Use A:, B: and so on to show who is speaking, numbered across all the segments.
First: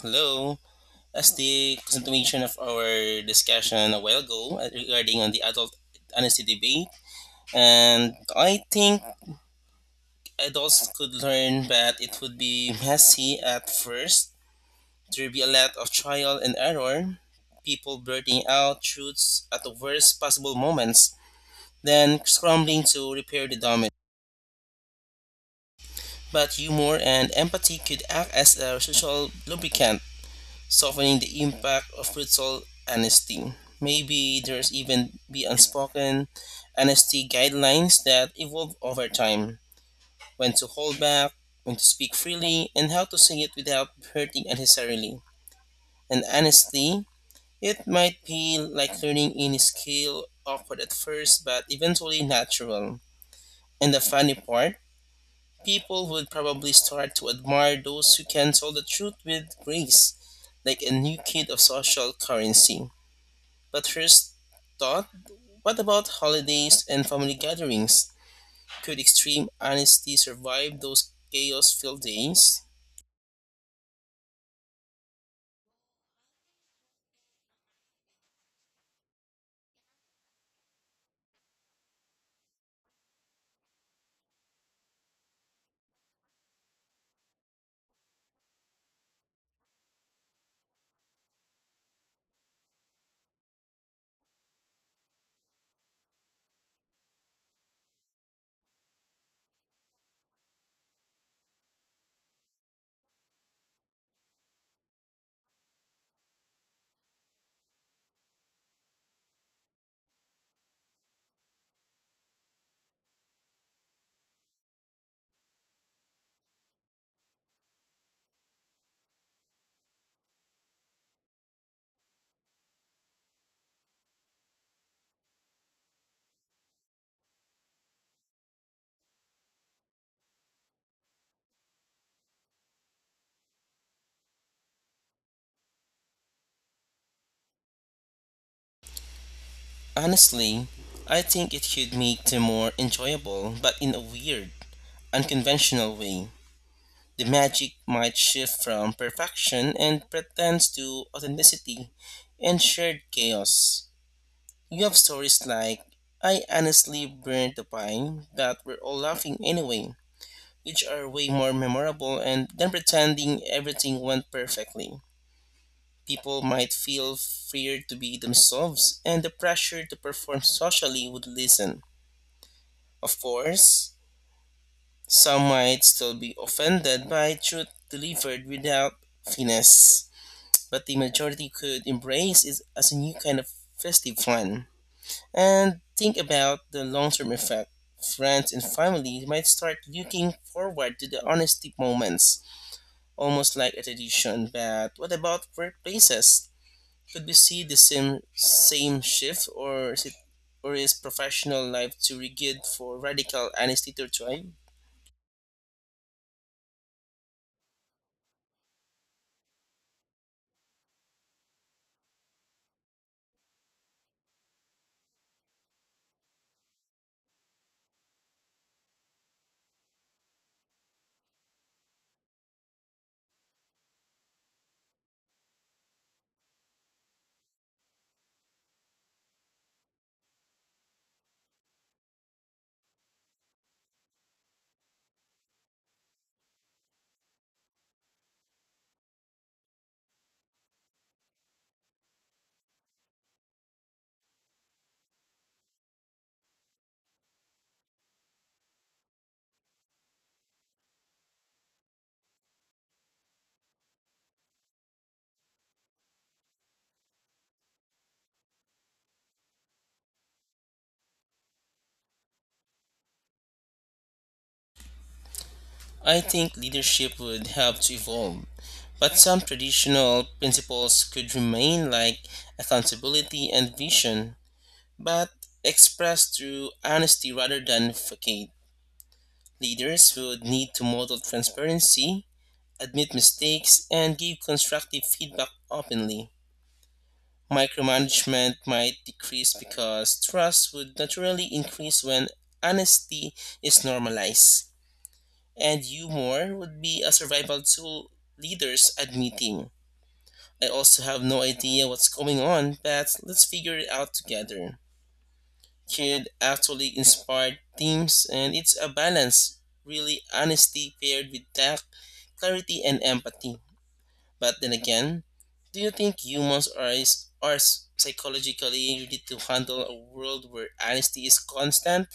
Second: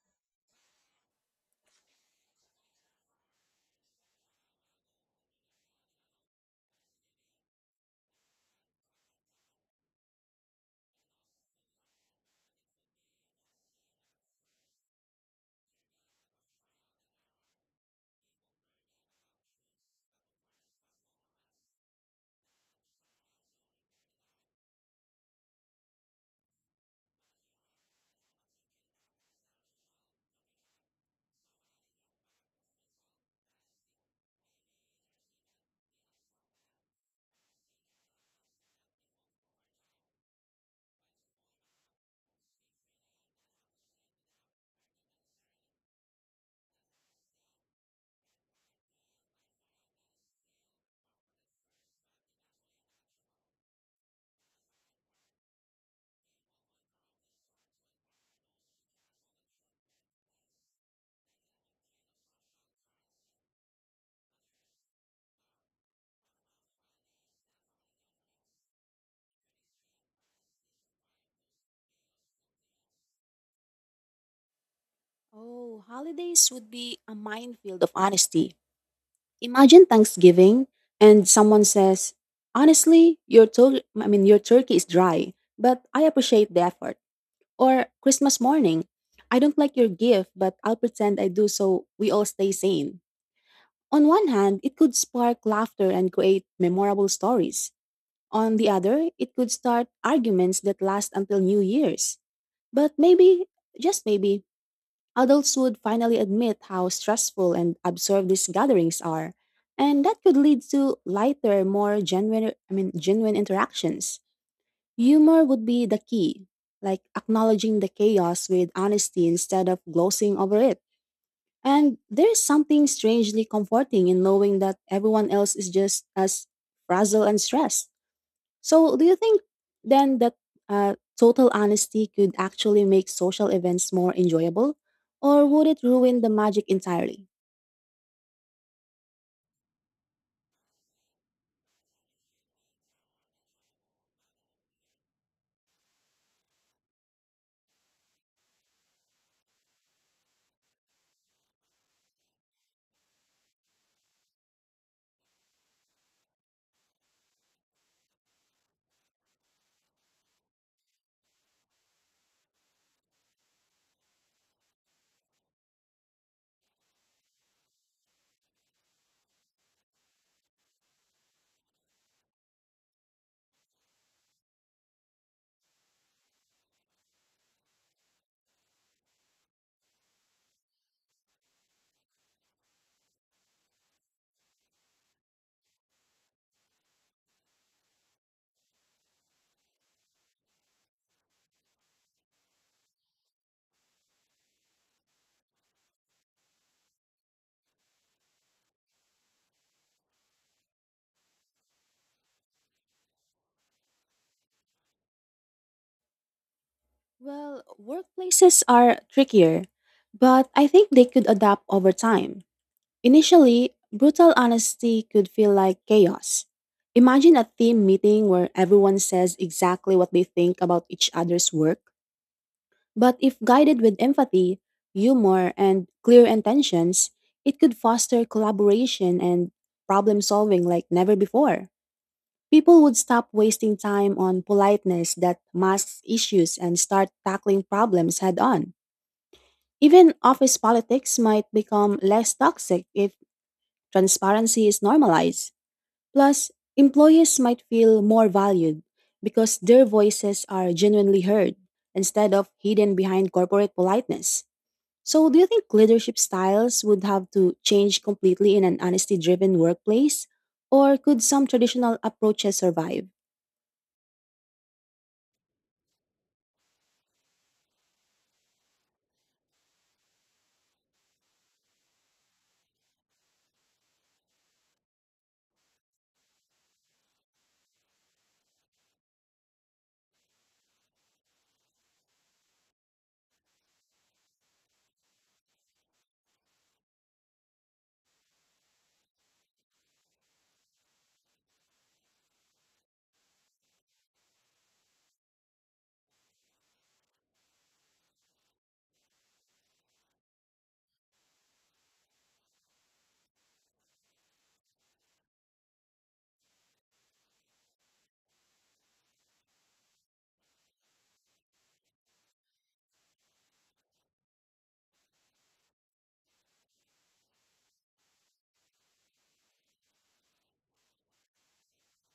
A: Hello. As the continuation of our discussion a while ago regarding on the adult honesty debate, and I think adults could learn that it would be messy at first. There'd be a lot of trial and error, people blurting out truths at the worst possible moments, then scrambling to repair the damage. But humor and empathy could act as a social lubricant softening the impact of brutal honesty. Maybe there's even be unspoken honesty guidelines that evolve over time. When to hold back, when to speak freely, and how to say it without hurting unnecessarily. And honestly, it might be like learning any skill, awkward at first, but eventually natural. And the funny part, people would probably start to admire those who can tell the truth with grace, like a new kid of social currency. But first thought, what about holidays and family gatherings? Could extreme honesty survive those chaos filled days?
B: Oh, holidays would be a minefield of honesty. Imagine Thanksgiving and someone says, "Honestly, your your turkey is dry, but I appreciate the effort." Or Christmas morning, "I don't like your gift, but I'll pretend I do so we all stay sane." On one hand, it could spark laughter and create memorable stories. On the other, it could start arguments that last until New Year's. But maybe, just maybe, adults would finally admit how stressful and absurd these gatherings are, and that could lead to lighter, more genuine interactions. Humor would be the key, like acknowledging the chaos with honesty instead of glossing over it. And there is something strangely comforting in knowing that everyone else is just as frazzled and stressed. So, do you think then that total honesty could actually make social events more enjoyable, or would it ruin the magic entirely?
A: Honestly, I think it could make them more enjoyable, but in a weird, unconventional way. The magic might shift from perfection and pretense to authenticity and shared chaos. You have stories like, I honestly burned the pie, but we're all laughing anyway, which are way more memorable, and than pretending everything went perfectly. People might feel freer to be themselves, and the pressure to perform socially would lessen. Of course, some might still be offended by truth delivered without finesse, but the majority could embrace it as a new kind of festive fun. And think about the long term effect. Friends and family might start looking forward to the honesty moments almost like a tradition. But what about workplaces? Could we see the same shift, or is professional life too rigid for radical honesty to thrive?
B: Well, workplaces are trickier, but I think they could adapt over time. Initially, brutal honesty could feel like chaos. Imagine a team meeting where everyone says exactly what they think about each other's work. But if guided with empathy, humor, and clear intentions, it could foster collaboration and problem solving like never before. People would stop wasting time on politeness that masks issues and start tackling problems head on. Even office politics might become less toxic if transparency is normalized. Plus, employees might feel more valued because their voices are genuinely heard instead of hidden behind corporate politeness. So, do you think leadership styles would have to change completely in an honesty driven workplace? Or could some traditional approaches survive?
A: I think leadership would have to evolve, but some traditional principles could remain, like accountability and vision, but expressed through honesty rather than facade. Leaders would need to model transparency, admit mistakes, and give constructive feedback openly. Micromanagement might decrease because trust would naturally increase when honesty is normalized, and humor would be a survival tool, leaders admitting. I also have no idea what's going on, but let's figure it out together. Could actually inspire teams, and it's a balance, really, honesty paired with tact, clarity, and empathy. But then again, do you think humans are, are psychologically ready to handle a world where honesty is constant,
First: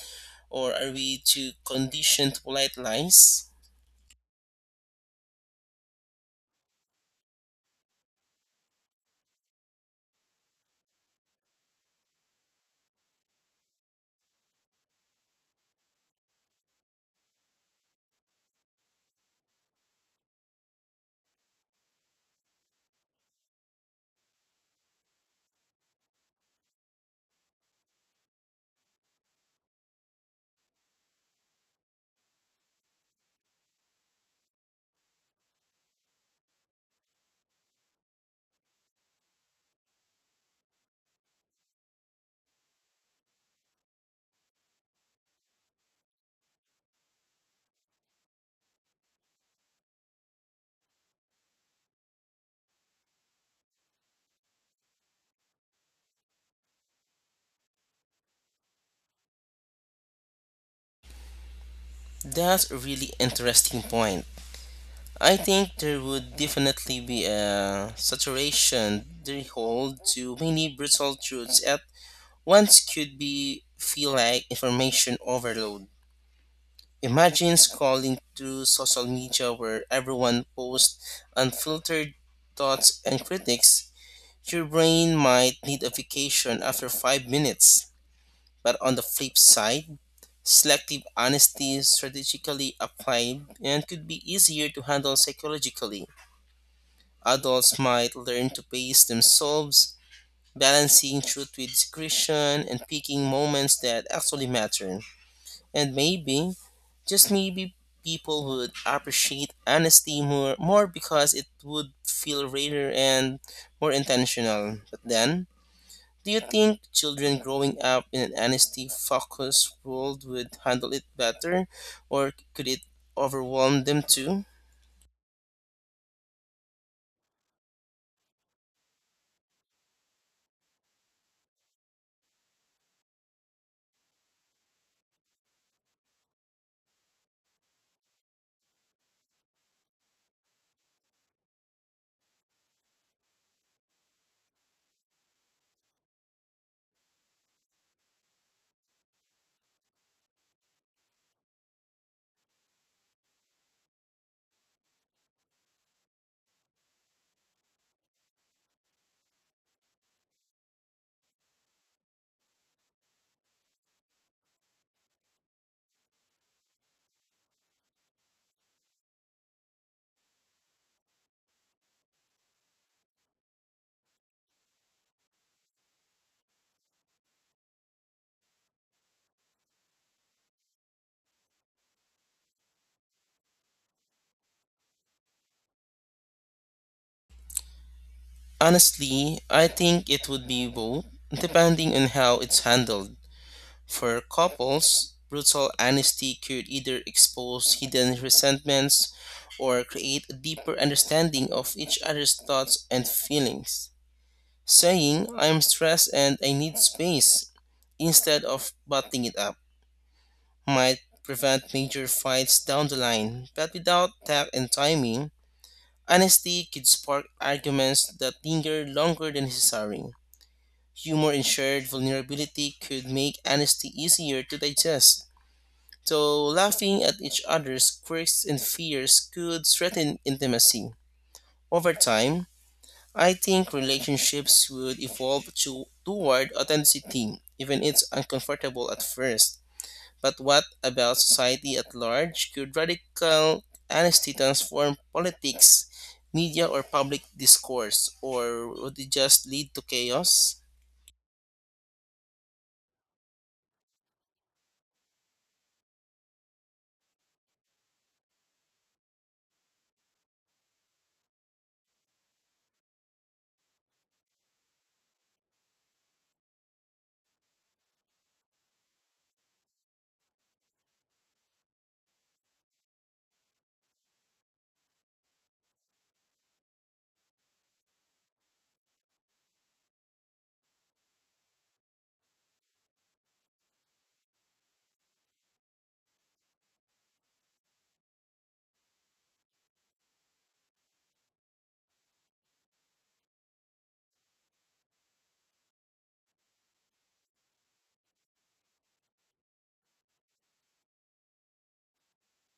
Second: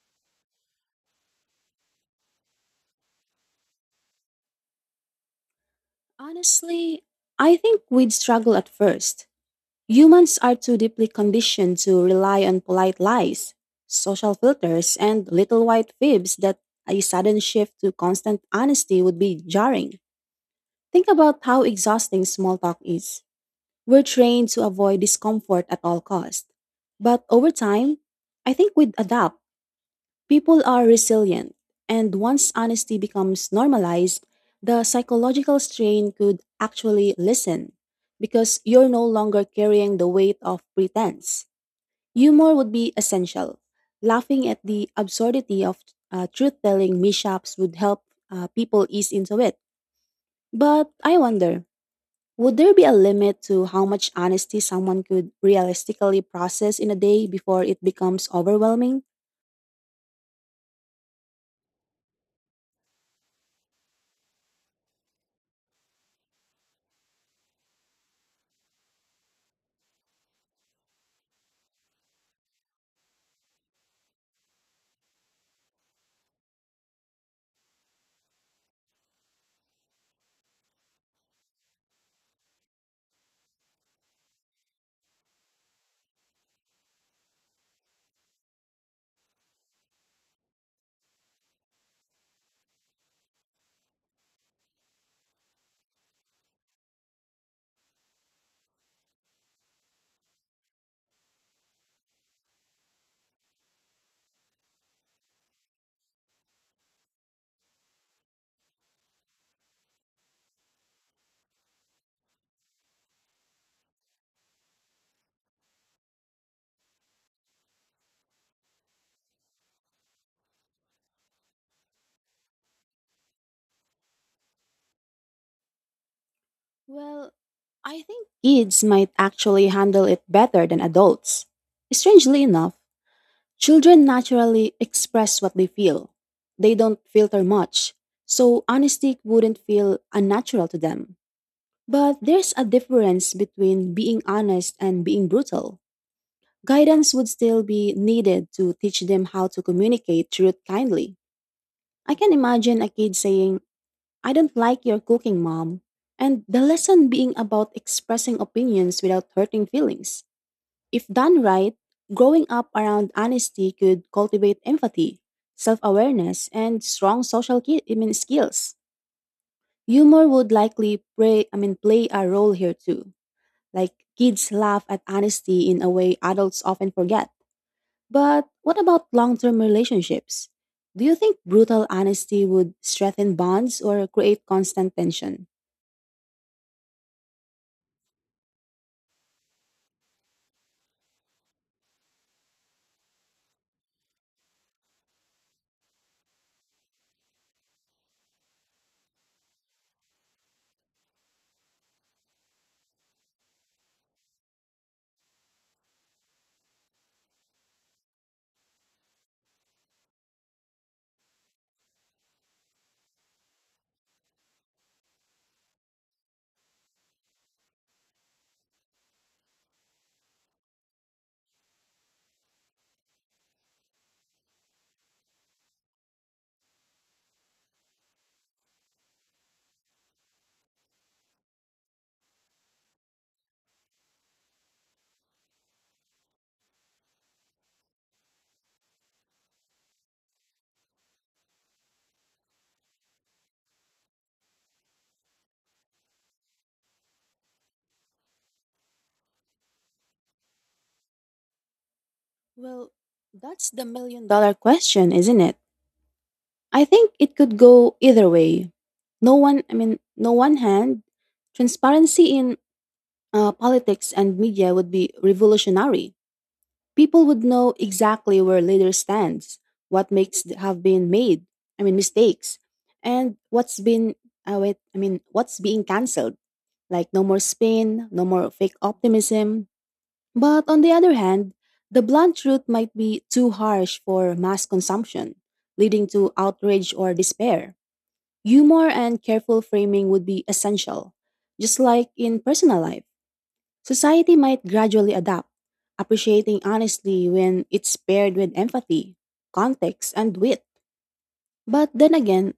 A: or are we too conditioned to polite lies?
B: Honestly, I think we'd struggle at first. Humans are too deeply conditioned to rely on polite lies, social filters, and little white fibs that a sudden shift to constant honesty would be jarring. Think about how exhausting small talk is. We're trained to avoid discomfort at all costs. But over time, I think we'd adapt. People are resilient, and once honesty becomes normalized, the psychological strain could actually listen because you're no longer carrying the weight of pretense. Humor would be essential. Laughing at the absurdity of truth telling mishaps would help people ease into it. But I wonder, would there be a limit to how much honesty someone could realistically process in a day before it becomes overwhelming?
A: That's a really interesting point. I think there would definitely be a saturation they hold to many brutal truths at once could be feel like information overload. Imagine scrolling through social media where everyone posts unfiltered thoughts and critics. Your brain might need a vacation after 5 minutes. But on the flip side, selective honesty is strategically applied and could be easier to handle psychologically. Adults might learn to pace themselves, balancing truth with discretion and picking moments that actually matter. And maybe, just maybe, people would appreciate honesty more, more because it would feel rarer and more intentional. But then, do you think children growing up in an honesty focused world would handle it better, or could it overwhelm them too?
B: Well, I think kids might actually handle it better than adults. Strangely enough, children naturally express what they feel. They don't filter much, so honesty wouldn't feel unnatural to them. But there's a difference between being honest and being brutal. Guidance would still be needed to teach them how to communicate truth kindly. I can imagine a kid saying, "I don't like your cooking, mom." And the lesson being about expressing opinions without hurting feelings. If done right, growing up around honesty could cultivate empathy, self awareness, and strong social skills. Humor would likely play a role here too. Like kids laugh at honesty in a way adults often forget. But what about long term relationships? Do you think brutal honesty would strengthen bonds or create constant tension?
A: Honestly, I think it would be both, depending on how it's handled. For couples, brutal honesty could either expose hidden resentments or create a deeper understanding of each other's thoughts and feelings. Saying, I'm stressed and I need space, instead of butting it up, might prevent major fights down the line. But without tact and timing, honesty could spark arguments that linger longer than necessary. Humor and shared vulnerability could make honesty easier to digest, though laughing at each other's quirks and fears could threaten intimacy. Over time, I think relationships would evolve toward authenticity, even if it's uncomfortable at first. But what about society at large? Could radical honesty transform politics, media, or public discourse, or would it just lead to chaos?
B: Well, that's the million dollar question, isn't it? I think it could go either way. No one hand, transparency in politics and media would be revolutionary. People would know exactly where leader stands, what makes th- have been made, I mean mistakes, and what's been wait, I mean what's being cancelled. Like no more spin, no more fake optimism. But on the other hand, the blunt truth might be too harsh for mass consumption, leading to outrage or despair. Humor and careful framing would be essential, just like in personal life. Society might gradually adapt, appreciating honesty when it's paired with empathy, context, and wit. But then again,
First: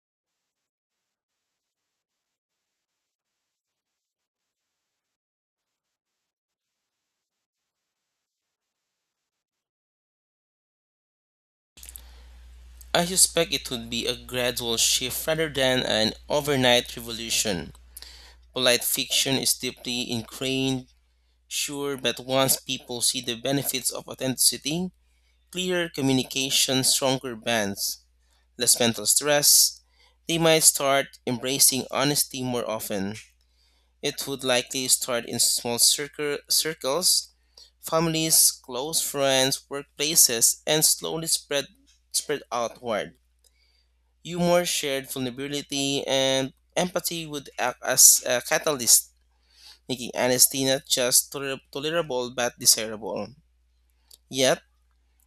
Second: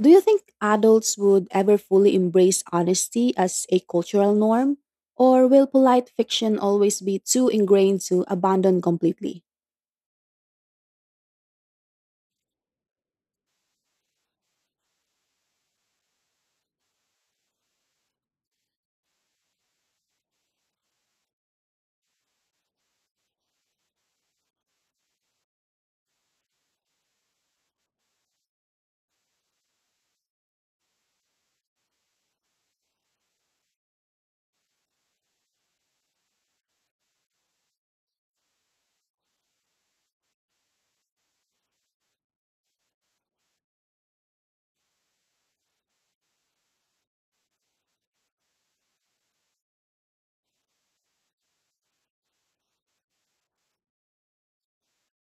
B: do you think adults would ever fully embrace honesty as a cultural norm? Or will polite fiction always be too ingrained to abandon completely?
A: I suspect it would be a gradual shift rather than an overnight revolution. Polite fiction is deeply ingrained, sure, but once people see the benefits of authenticity, clearer communication, stronger bonds, less mental stress, they might start embracing honesty more often. It would likely start in circles, families, close friends, workplaces, and slowly spread outward. Humor, shared vulnerability, and empathy would act as a catalyst making honesty not just tolerable but desirable. Yet,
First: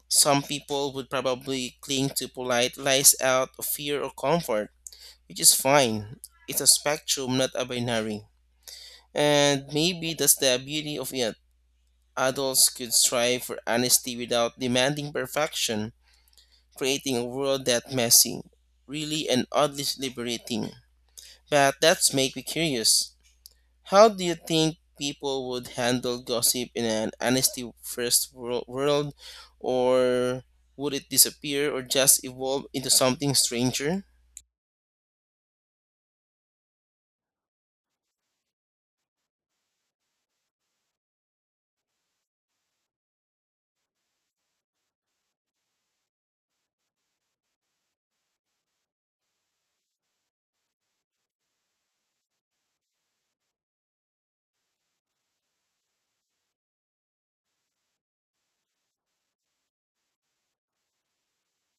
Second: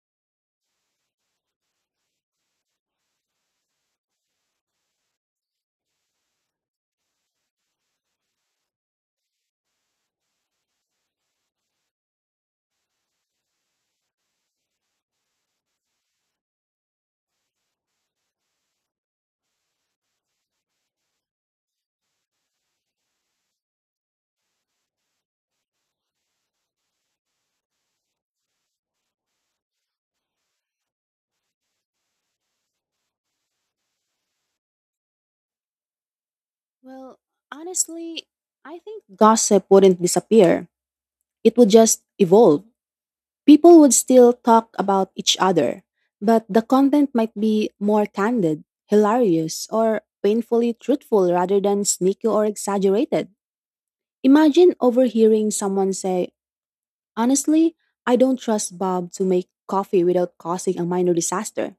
A: some people would probably cling to polite lies out of fear or comfort, which is fine. It's a spectrum, not a binary. And maybe that's the beauty of it. Adults could strive for honesty without demanding perfection, creating a world that's messy, really and oddly liberating. But that's make me curious. How do you think people would handle gossip in an honesty first world, or would it disappear or just evolve into something stranger?
B: Well, honestly, I think gossip wouldn't disappear. It would just evolve. People would still talk about each other, but the content might be more candid, hilarious, or painfully truthful rather than sneaky or exaggerated. Imagine overhearing someone say, "Honestly, I don't trust Bob to make coffee without causing a minor disaster."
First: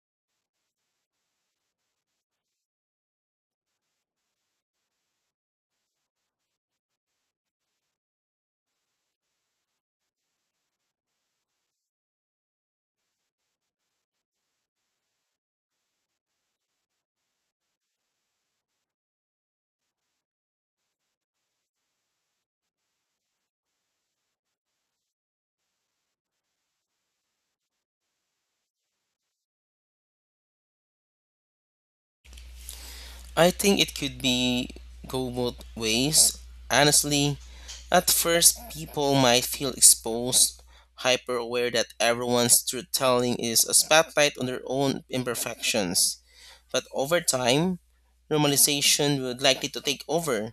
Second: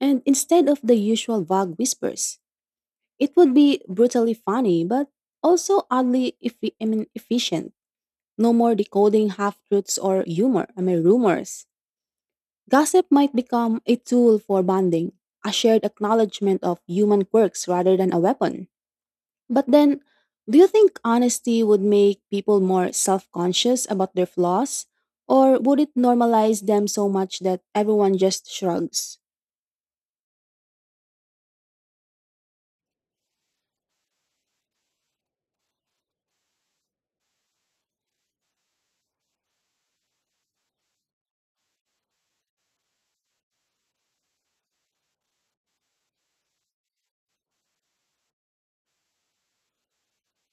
B: And instead of the usual vague whispers, it would be brutally funny, but also oddly efficient. No more decoding half truths or rumors. Gossip might become a tool for bonding, a shared acknowledgement of human quirks rather than a weapon. But then, do you think honesty would make people more self conscious about their flaws? Or would it normalize them so much that everyone just shrugs?
A: I think it could be go both ways. Honestly, at first, people might feel exposed, hyper aware that everyone's truth telling is a spotlight on their own imperfections. But over time, normalization would likely to take over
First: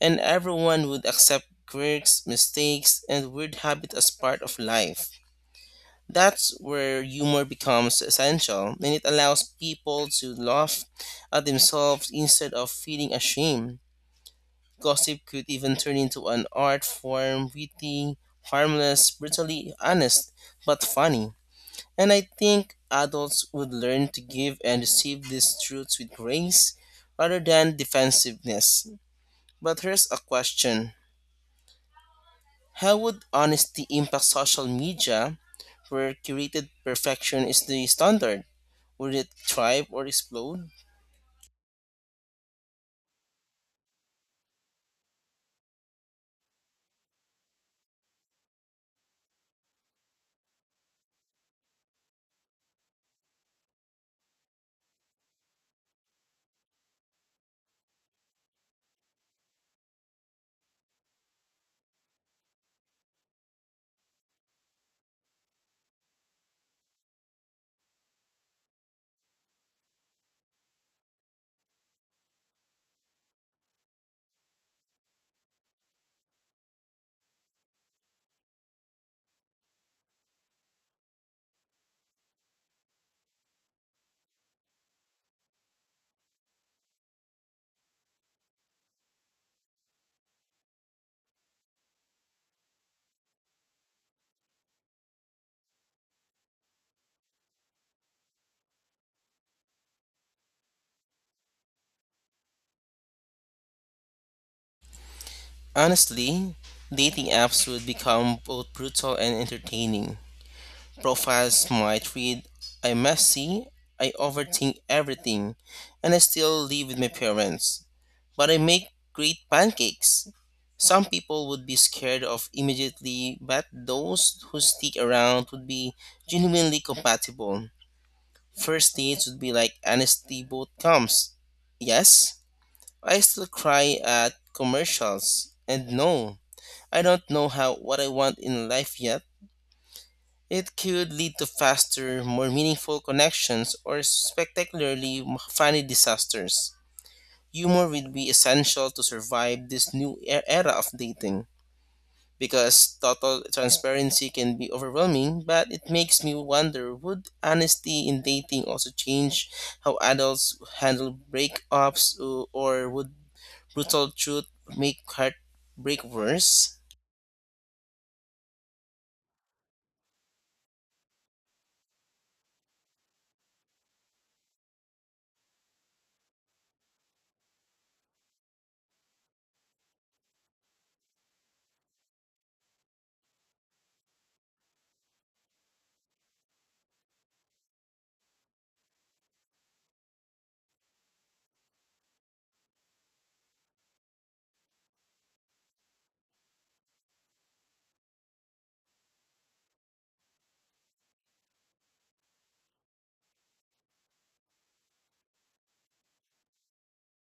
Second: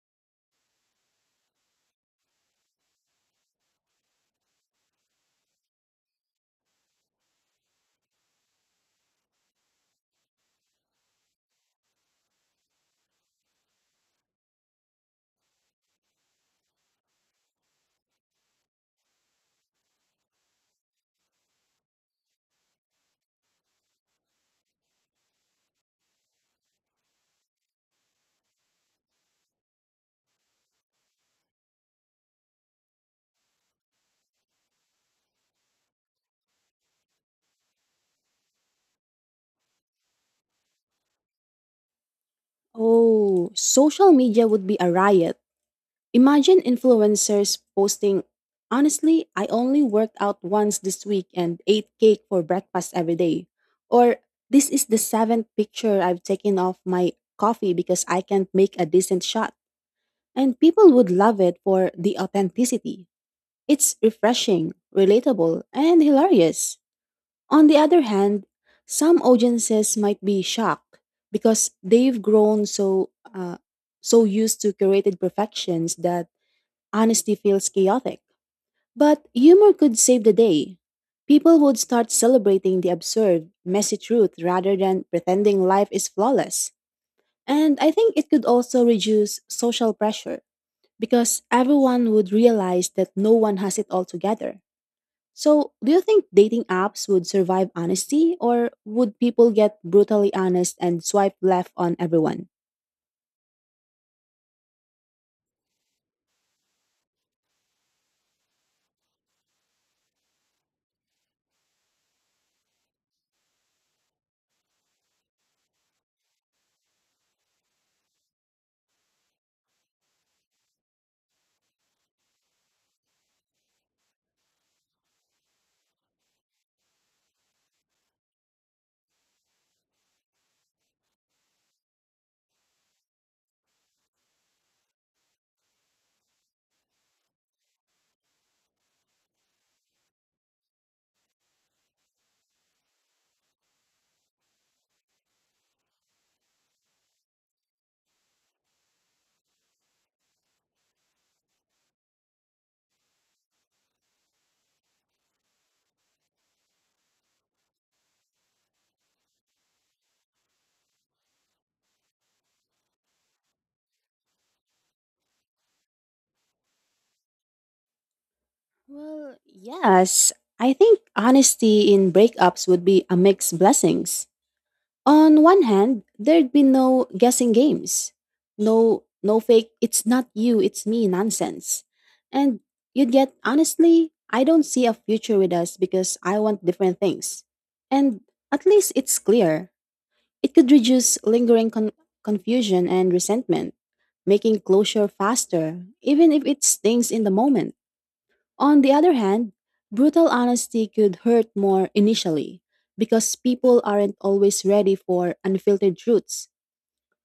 A: and everyone would accept quirks, mistakes, and weird habits as part of life. That's where humor becomes essential, and it allows people to laugh at themselves instead of feeling ashamed. Gossip could even turn into an art form, witty, harmless, brutally honest, but funny. And I think adults would learn to give and receive these truths with grace rather than defensiveness. But here's a question. How would honesty impact social media where curated perfection is the standard? Would it thrive or explode?
B: Oh, social media would be a riot. Imagine influencers posting, "Honestly, I only worked out once this week and ate cake for breakfast every day." Or, "This is the seventh picture I've taken of my coffee because I can't make a decent shot." And people would love it for the authenticity. It's refreshing, relatable, and hilarious. On the other hand, some audiences might be shocked because they've grown so used to curated perfections that honesty feels chaotic, but humor could save the day. People would start celebrating the absurd, messy truth rather than pretending life is flawless. And I think it could also reduce social pressure because everyone would realize that no one has it all together. So, do you think dating apps would survive honesty, or would people get brutally honest and swipe left on everyone?
A: Honestly, dating apps would become both brutal and entertaining. Profiles might read, I'm messy, I overthink everything, and I still live with my parents. But I make great pancakes. Some people would be scared of immediately, but those who stick around would be genuinely compatible. First dates would be like honesty both comes. Yes, I still cry at commercials. And no, I don't know how what I want in life yet. It could lead to faster, more meaningful connections or spectacularly funny disasters. Humor will be essential to survive this new era of dating because total transparency can be overwhelming, but it makes me wonder would honesty in dating also change how adults handle breakups, or would brutal truth make heartbreak worse?
B: Well, yes. I think honesty in breakups would be a mixed blessings. On one hand, there'd be no guessing games. No fake "it's not you, it's me" nonsense. And you'd get, "Honestly, I don't see a future with us because I want different things." And at least it's clear. It could reduce lingering confusion and resentment, making closure faster, even if it stings in the moment. On the other hand, brutal honesty could hurt more initially because people aren't always ready for unfiltered truths.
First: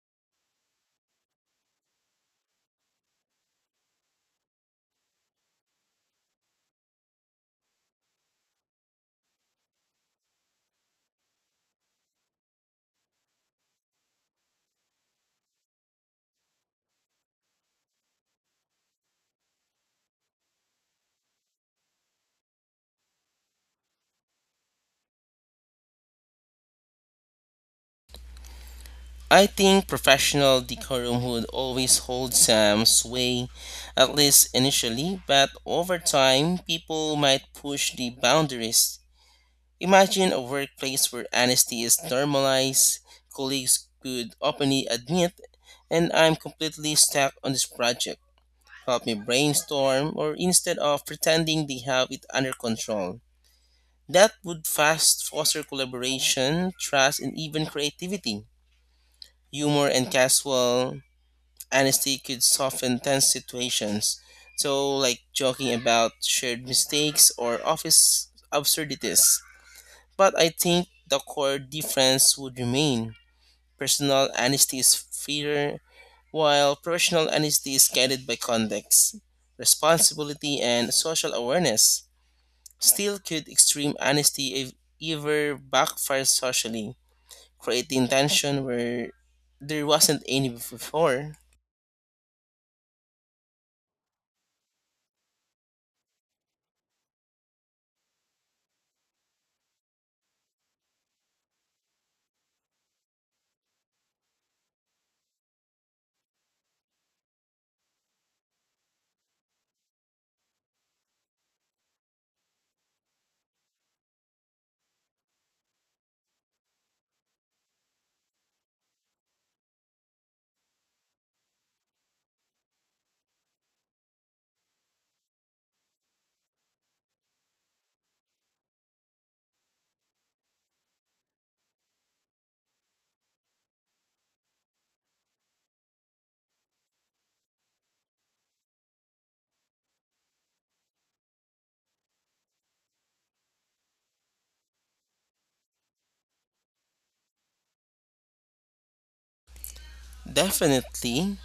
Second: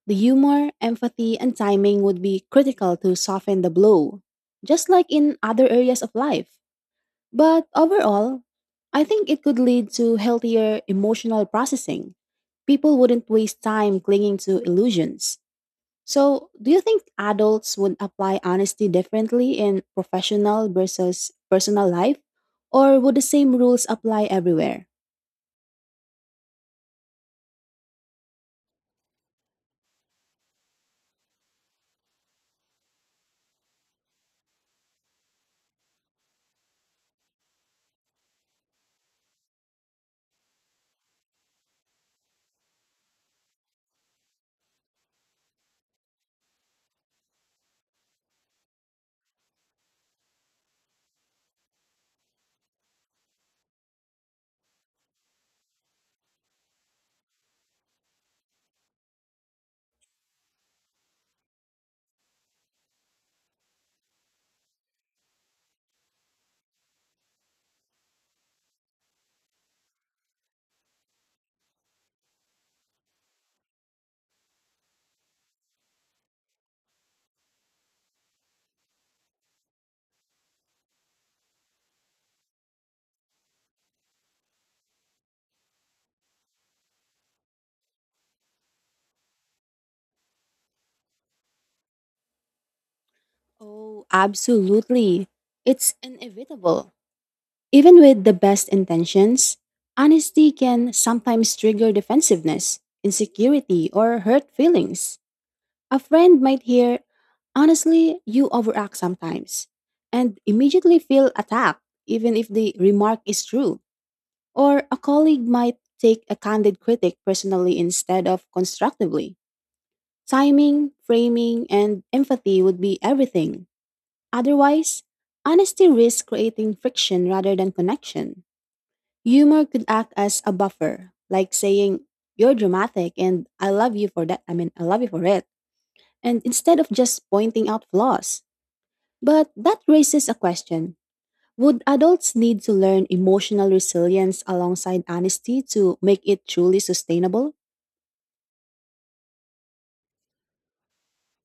B: The humor, empathy, and timing would be critical to soften the blow, just like in other areas of life. But overall, I think it could lead to healthier emotional processing. People wouldn't waste time clinging to illusions. So, do you think adults would apply honesty differently in professional versus personal life? Or would the same rules apply everywhere?
A: I think professional decorum would always hold some sway, at least initially, but over time, people might push the boundaries. Imagine a workplace where honesty is normalized, colleagues could openly admit, and I'm completely stuck on this project. Help me brainstorm, or instead of pretending they have it under control. That would fast foster collaboration, trust, and even creativity. Humor and casual honesty could soften tense situations. So, like joking about shared mistakes or office absurdities, but I think the core difference would remain. Personal honesty is freer, while professional honesty is guided by context, responsibility, and social awareness. Still, could extreme honesty ever backfire socially, creating tension where there wasn't any before?
B: Oh, absolutely. It's inevitable. Even with the best intentions, honesty can sometimes trigger defensiveness, insecurity, or hurt feelings. A friend might hear, "Honestly, you overact sometimes," and immediately feel attacked, even if the remark is true. Or a colleague might take a candid critic personally instead of constructively. Timing, framing, and empathy would be everything. Otherwise, honesty risks creating friction rather than connection. Humor could act as a buffer, like saying, "You're dramatic and I love you for I love you for it." And instead of just pointing out flaws. But that raises a question. Would adults need to learn emotional resilience alongside honesty to make it truly sustainable?
A: Definitely.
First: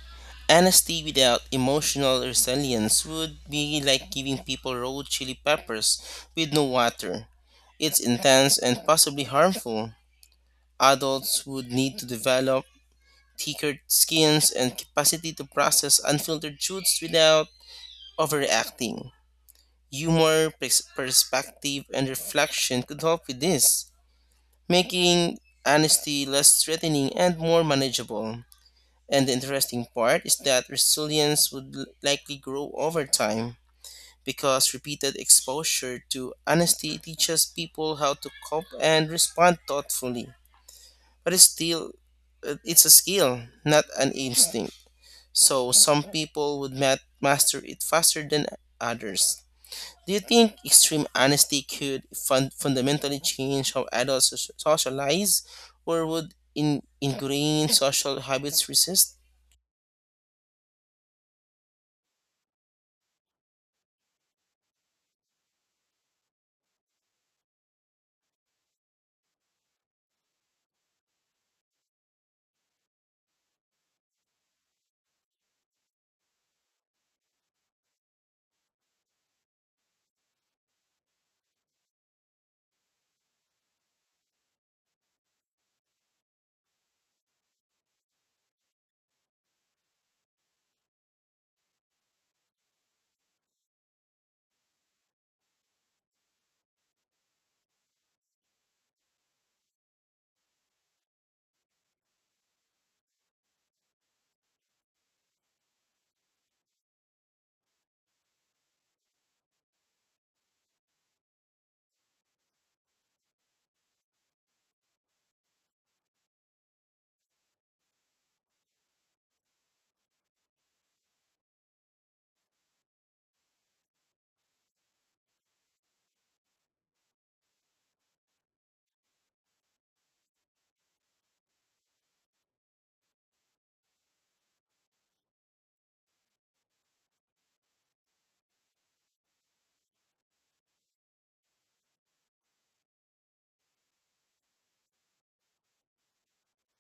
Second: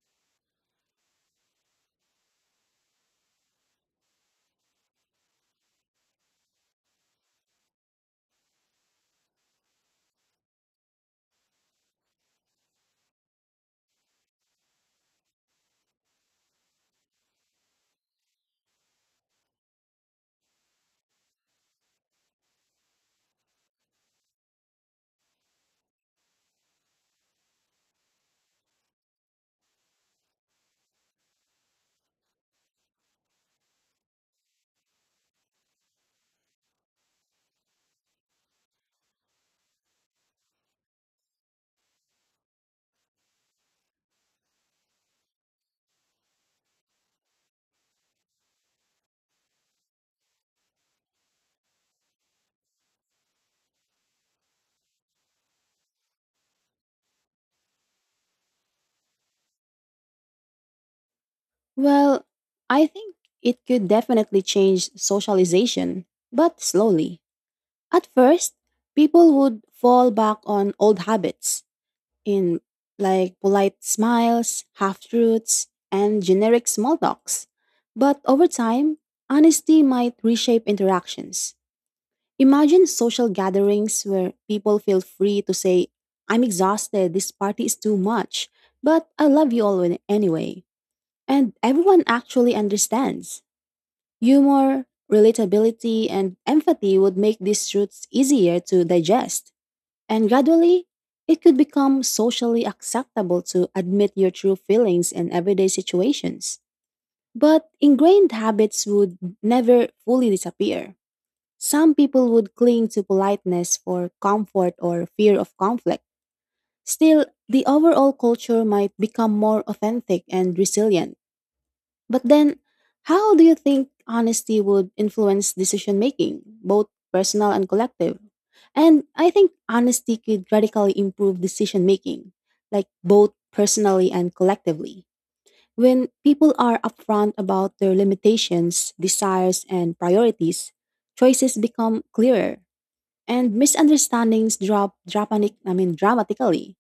A: Honesty without emotional resilience would be like giving people raw chili peppers with no water. It's intense and possibly harmful. Adults would need to develop thicker skins and capacity to process unfiltered truths without overreacting. Humor, perspective, and reflection could help with this, making honesty less threatening and more manageable. And the interesting part is that resilience would likely grow over time because repeated exposure to honesty teaches people how to cope and respond thoughtfully. But it's still it's a skill, not an instinct. So some people would master it faster than others. Do you think extreme honesty could fundamentally change how adults socialize, or would ingrained social habits resist?
B: Well, I think it could definitely change socialization, but slowly. At first, people would fall back on old habits in like polite smiles, half-truths, and generic small talks. But over time, honesty might reshape interactions. Imagine social gatherings where people feel free to say, "I'm exhausted, this party is too much, but I love you all anyway." And everyone actually understands. Humor, relatability, and empathy would make these truths easier to digest. And gradually, it could become socially acceptable to admit your true feelings in everyday situations. But ingrained habits would never fully disappear. Some people would cling to politeness for comfort or fear of conflict. Still, the overall culture might become more authentic and resilient. But then, how do you think honesty would influence decision making, both personal and collective? And I think honesty could radically improve decision making, like both personally and collectively. When people are upfront about their limitations, desires, and priorities, choices become clearer and misunderstandings drop dramatically.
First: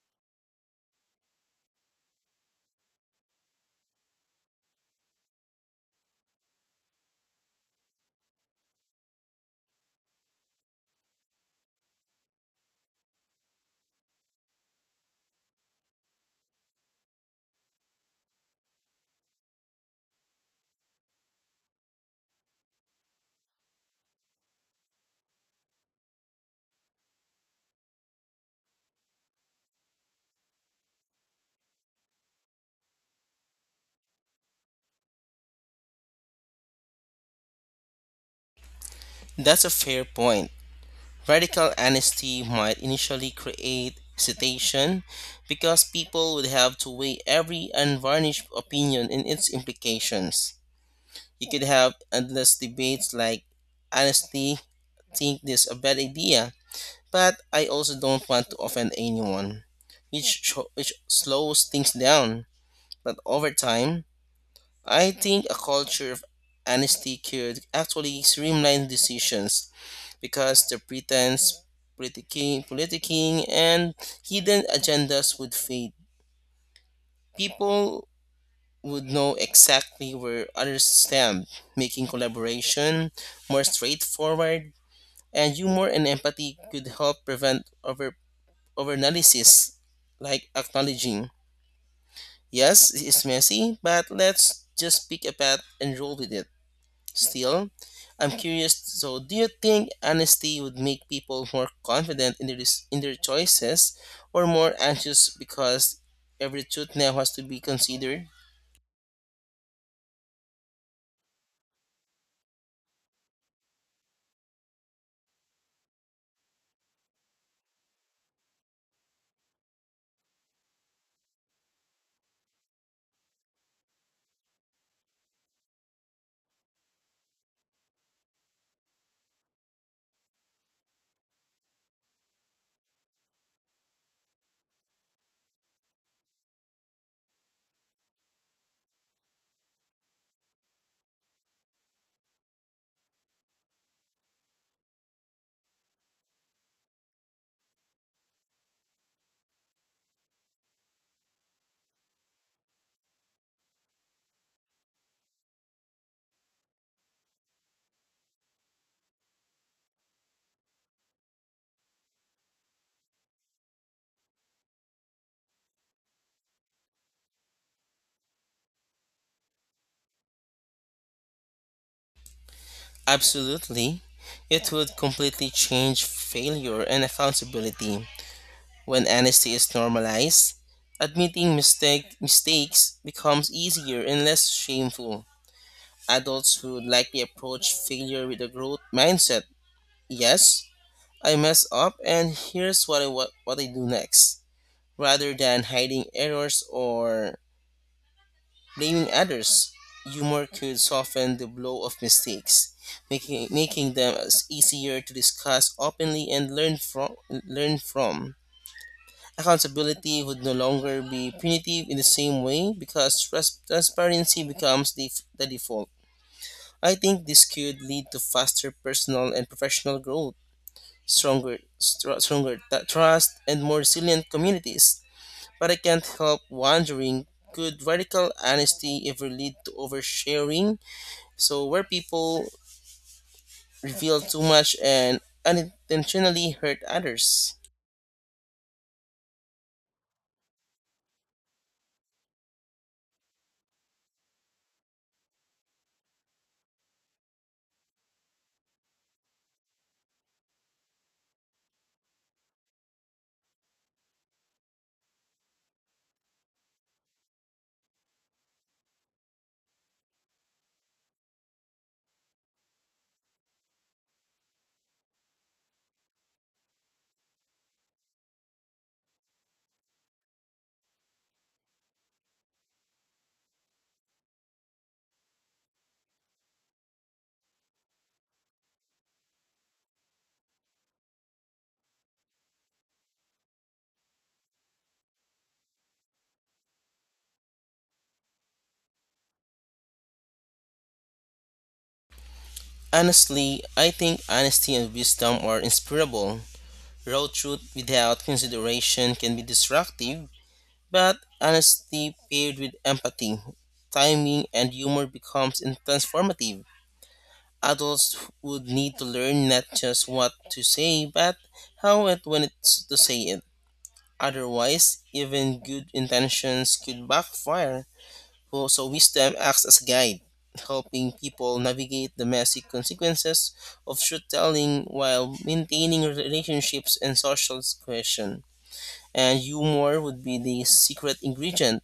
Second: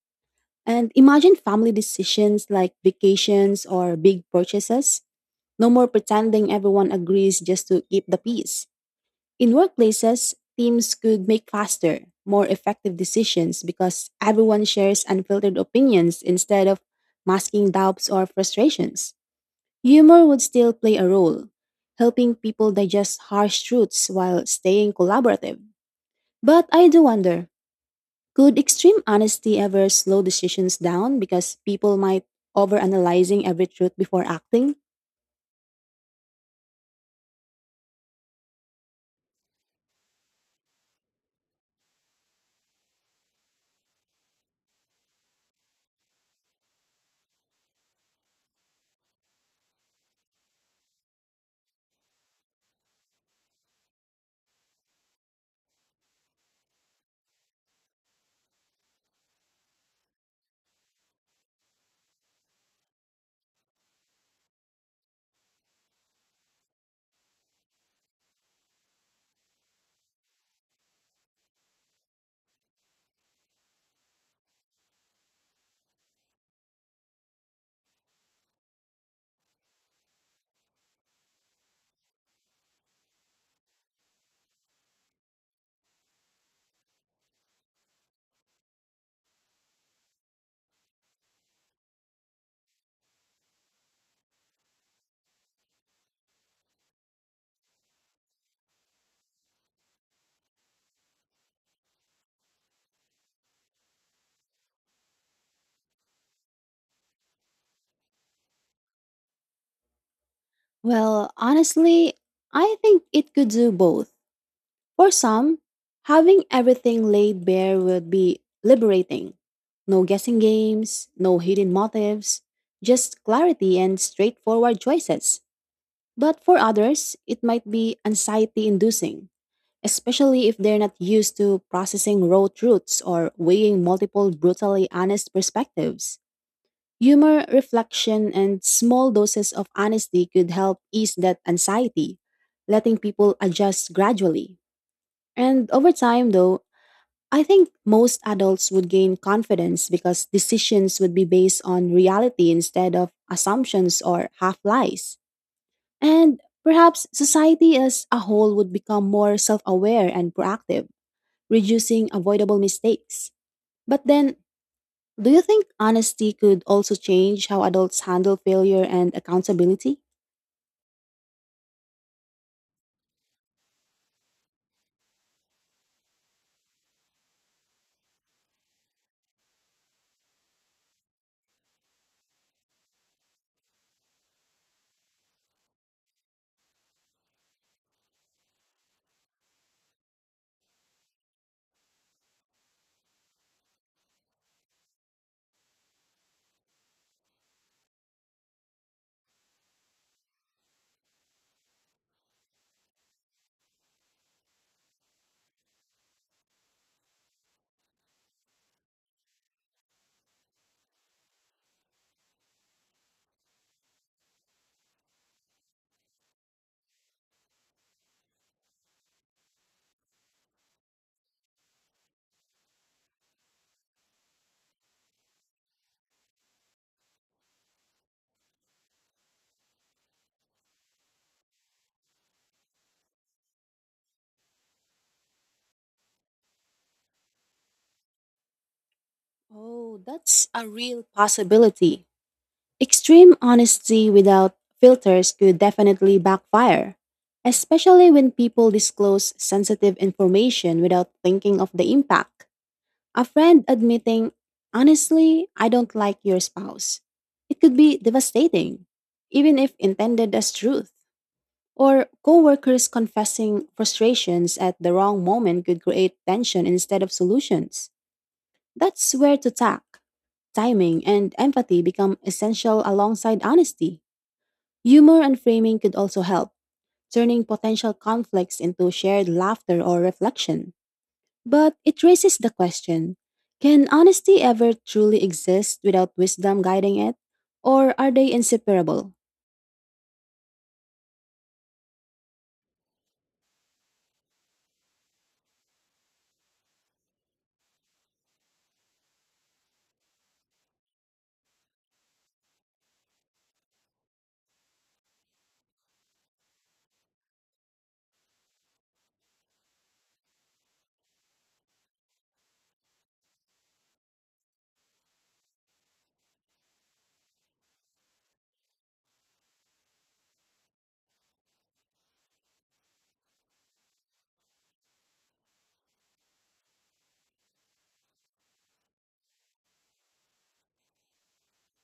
B: And imagine family decisions like vacations or big purchases. No more pretending everyone agrees just to keep the peace. In workplaces, teams could make faster, more effective decisions because everyone shares unfiltered opinions instead of masking doubts or frustrations. Humor would still play a role, helping people digest harsh truths while staying collaborative. But I do wonder, could extreme honesty ever slow decisions down because people might overanalyzing every truth before acting?
A: That's a fair point. Radical honesty might initially create hesitation because people would have to weigh every unvarnished opinion and its implications. You could have endless debates like, honestly, think this a bad idea, but I also don't want to offend anyone, which slows things down. But over time, I think a culture of honesty could actually streamline decisions because the pretense, politicking, and hidden agendas would fade. People would know exactly where others stand, making collaboration more straightforward, and humor and empathy could help prevent overanalysis, like acknowledging, yes, it's messy, but let's just pick a path and roll with it. Still, I'm curious. So, do you think honesty would make people more confident in their in their choices, or more anxious because every truth now has to be considered?
B: Well, honestly, I think it could do both. For some, having everything laid bare would be liberating. No guessing games, no hidden motives, just clarity and straightforward choices. But for others, it might be anxiety inducing, especially if they're not used to processing raw truths or weighing multiple brutally honest perspectives. Humor, reflection, and small doses of honesty could help ease that anxiety, letting people adjust gradually. And over time, though, I think most adults would gain confidence because decisions would be based on reality instead of assumptions or half lies. And perhaps society as a whole would become more self aware and proactive, reducing avoidable mistakes. But then, do you think honesty could also change how adults handle failure and accountability?
A: Absolutely, it would completely change failure and accountability when honesty is normalized. Admitting mistakes becomes easier and less shameful. Adults would likely approach failure with a growth mindset. Yes, I mess up and here's what I do next. Rather than hiding errors or blaming others, humor could soften the blow of mistakes, making them as easier to discuss openly and learn from. Accountability would no longer be punitive in the same way because transparency becomes the default. I think this could lead to faster personal and professional growth. Stronger, stronger trust, and more resilient communities. But I can't help wondering, could radical honesty ever lead to oversharing? So, where people reveal too much and unintentionally hurt others?
B: Oh, that's a real possibility. Extreme honesty without filters could definitely backfire, especially when people disclose sensitive information without thinking of the impact. A friend admitting, "Honestly, I don't like your spouse." It could be devastating, even if intended as truth. Or coworkers confessing frustrations at the wrong moment could create tension instead of solutions. That's where to tack. Timing and empathy become essential alongside honesty. Humor and framing could also help, turning potential conflicts into shared laughter or reflection. But it raises the question, can honesty ever truly exist without wisdom guiding it? Or are they inseparable?
A: Honestly, I think honesty and wisdom are inseparable. Raw truth without consideration can be destructive, but honesty paired with empathy, timing, and humor becomes transformative. Adults would need to learn not just what to say, but how and when it's to say it. Otherwise, even good intentions could backfire. So, wisdom acts as a guide, helping people navigate the messy consequences of truth telling while maintaining relationships and social cohesion. And humor would be the secret ingredient,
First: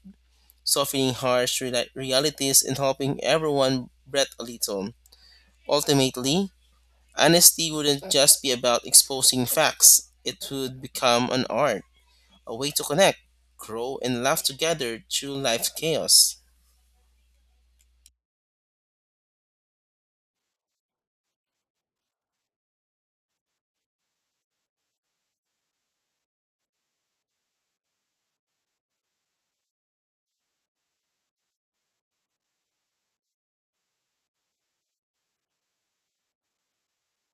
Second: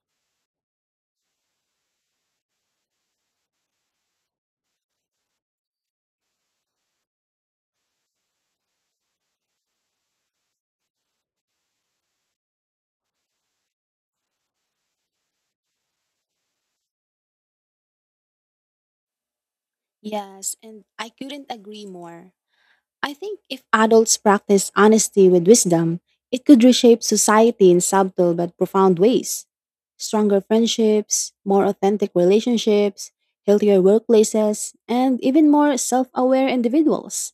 A: softening harsh realities and helping everyone breathe a little. Ultimately, honesty wouldn't just be about exposing facts, it would become an art, a way to connect, grow, and laugh together through life's chaos.
B: Yes, and I couldn't agree more. I think if adults practice honesty with wisdom, it could reshape society in subtle but profound ways. Stronger friendships, more authentic relationships, healthier workplaces, and even more self aware individuals.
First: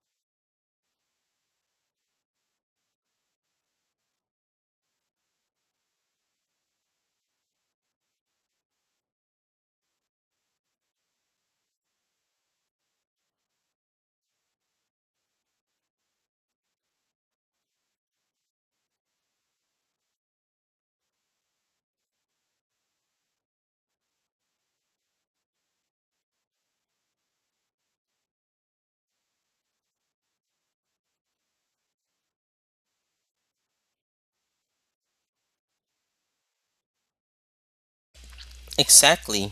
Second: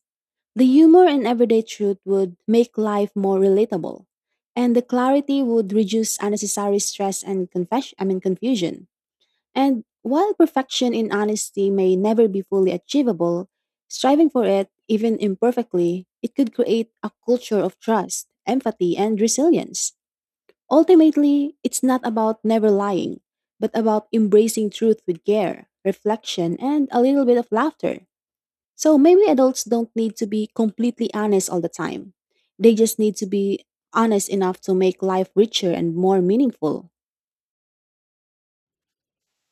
B: The humor in everyday truth would make life more relatable, and the clarity would reduce unnecessary stress and confusion. And while perfection in honesty may never be fully achievable, striving for it, even imperfectly, it could create a culture of trust, empathy, and resilience. Ultimately, it's not about never lying, but about embracing truth with care, reflection, and a little bit of laughter. So maybe adults don't need to be completely honest all the time. They just need to be honest enough to make life richer and more meaningful.
A: Exactly.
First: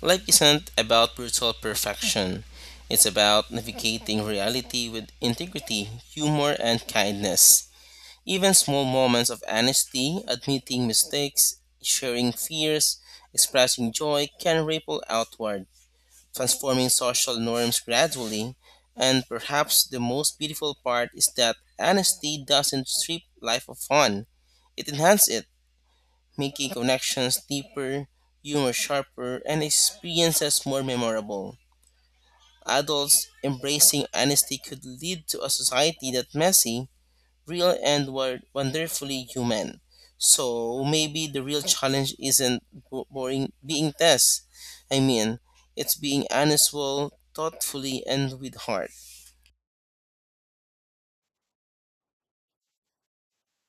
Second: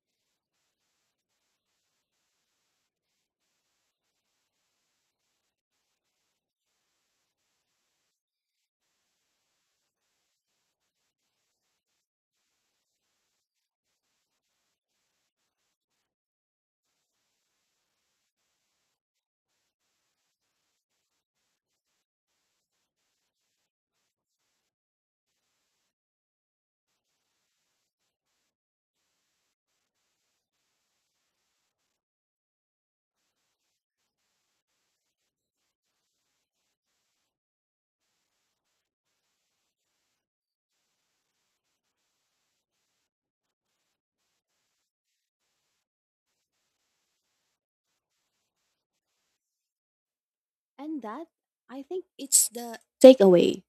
A: Life isn't about brutal perfection. It's about navigating reality with integrity, humor, and kindness. Even small moments of honesty, admitting mistakes, sharing fears, expressing joy can ripple outward, transforming social norms gradually. And perhaps the most beautiful part is that honesty doesn't strip life of fun. It enhances it, making connections deeper, humor sharper, and experiences more memorable. Adults embracing honesty could lead to a society that's messy, real and were wonderfully human. So maybe the real challenge isn't bo- boring being tests. I mean, it's being honest, well, thoughtfully, and with heart.
B: And that, I think, it's the takeaway.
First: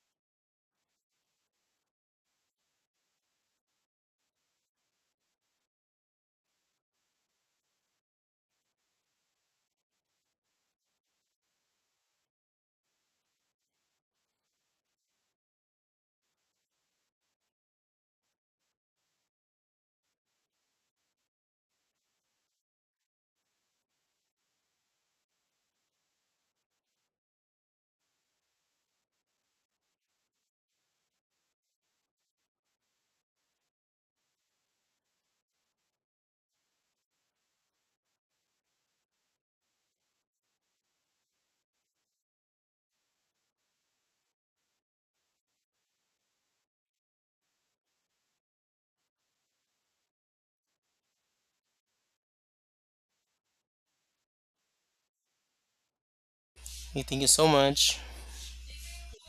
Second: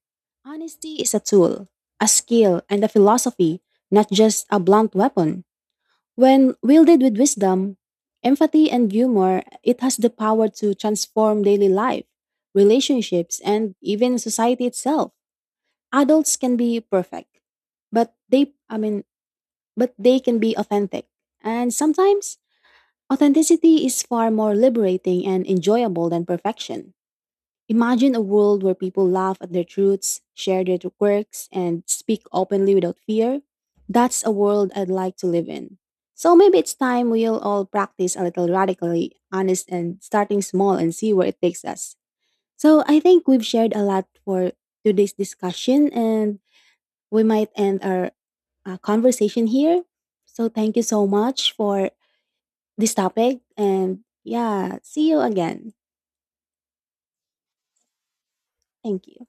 B: Honesty is a tool, a skill, and a philosophy, not just a blunt weapon. When wielded with wisdom, empathy, and humor, it has the power to transform daily life, relationships, and even society itself. Adults can be perfect, but they, I mean, but they can be authentic. And sometimes, authenticity is far more liberating and enjoyable than perfection. Imagine a world where people laugh at their truths, share their quirks, and speak openly without fear. That's a world I'd like to live in. So maybe it's time we'll all practice a little radically honest and starting small and see where it takes us. So I think we've shared a lot for today's discussion and we might end our conversation here. So thank you so much for this topic and yeah, see you again.
A: Okay, thank you so much.
B: Thank you.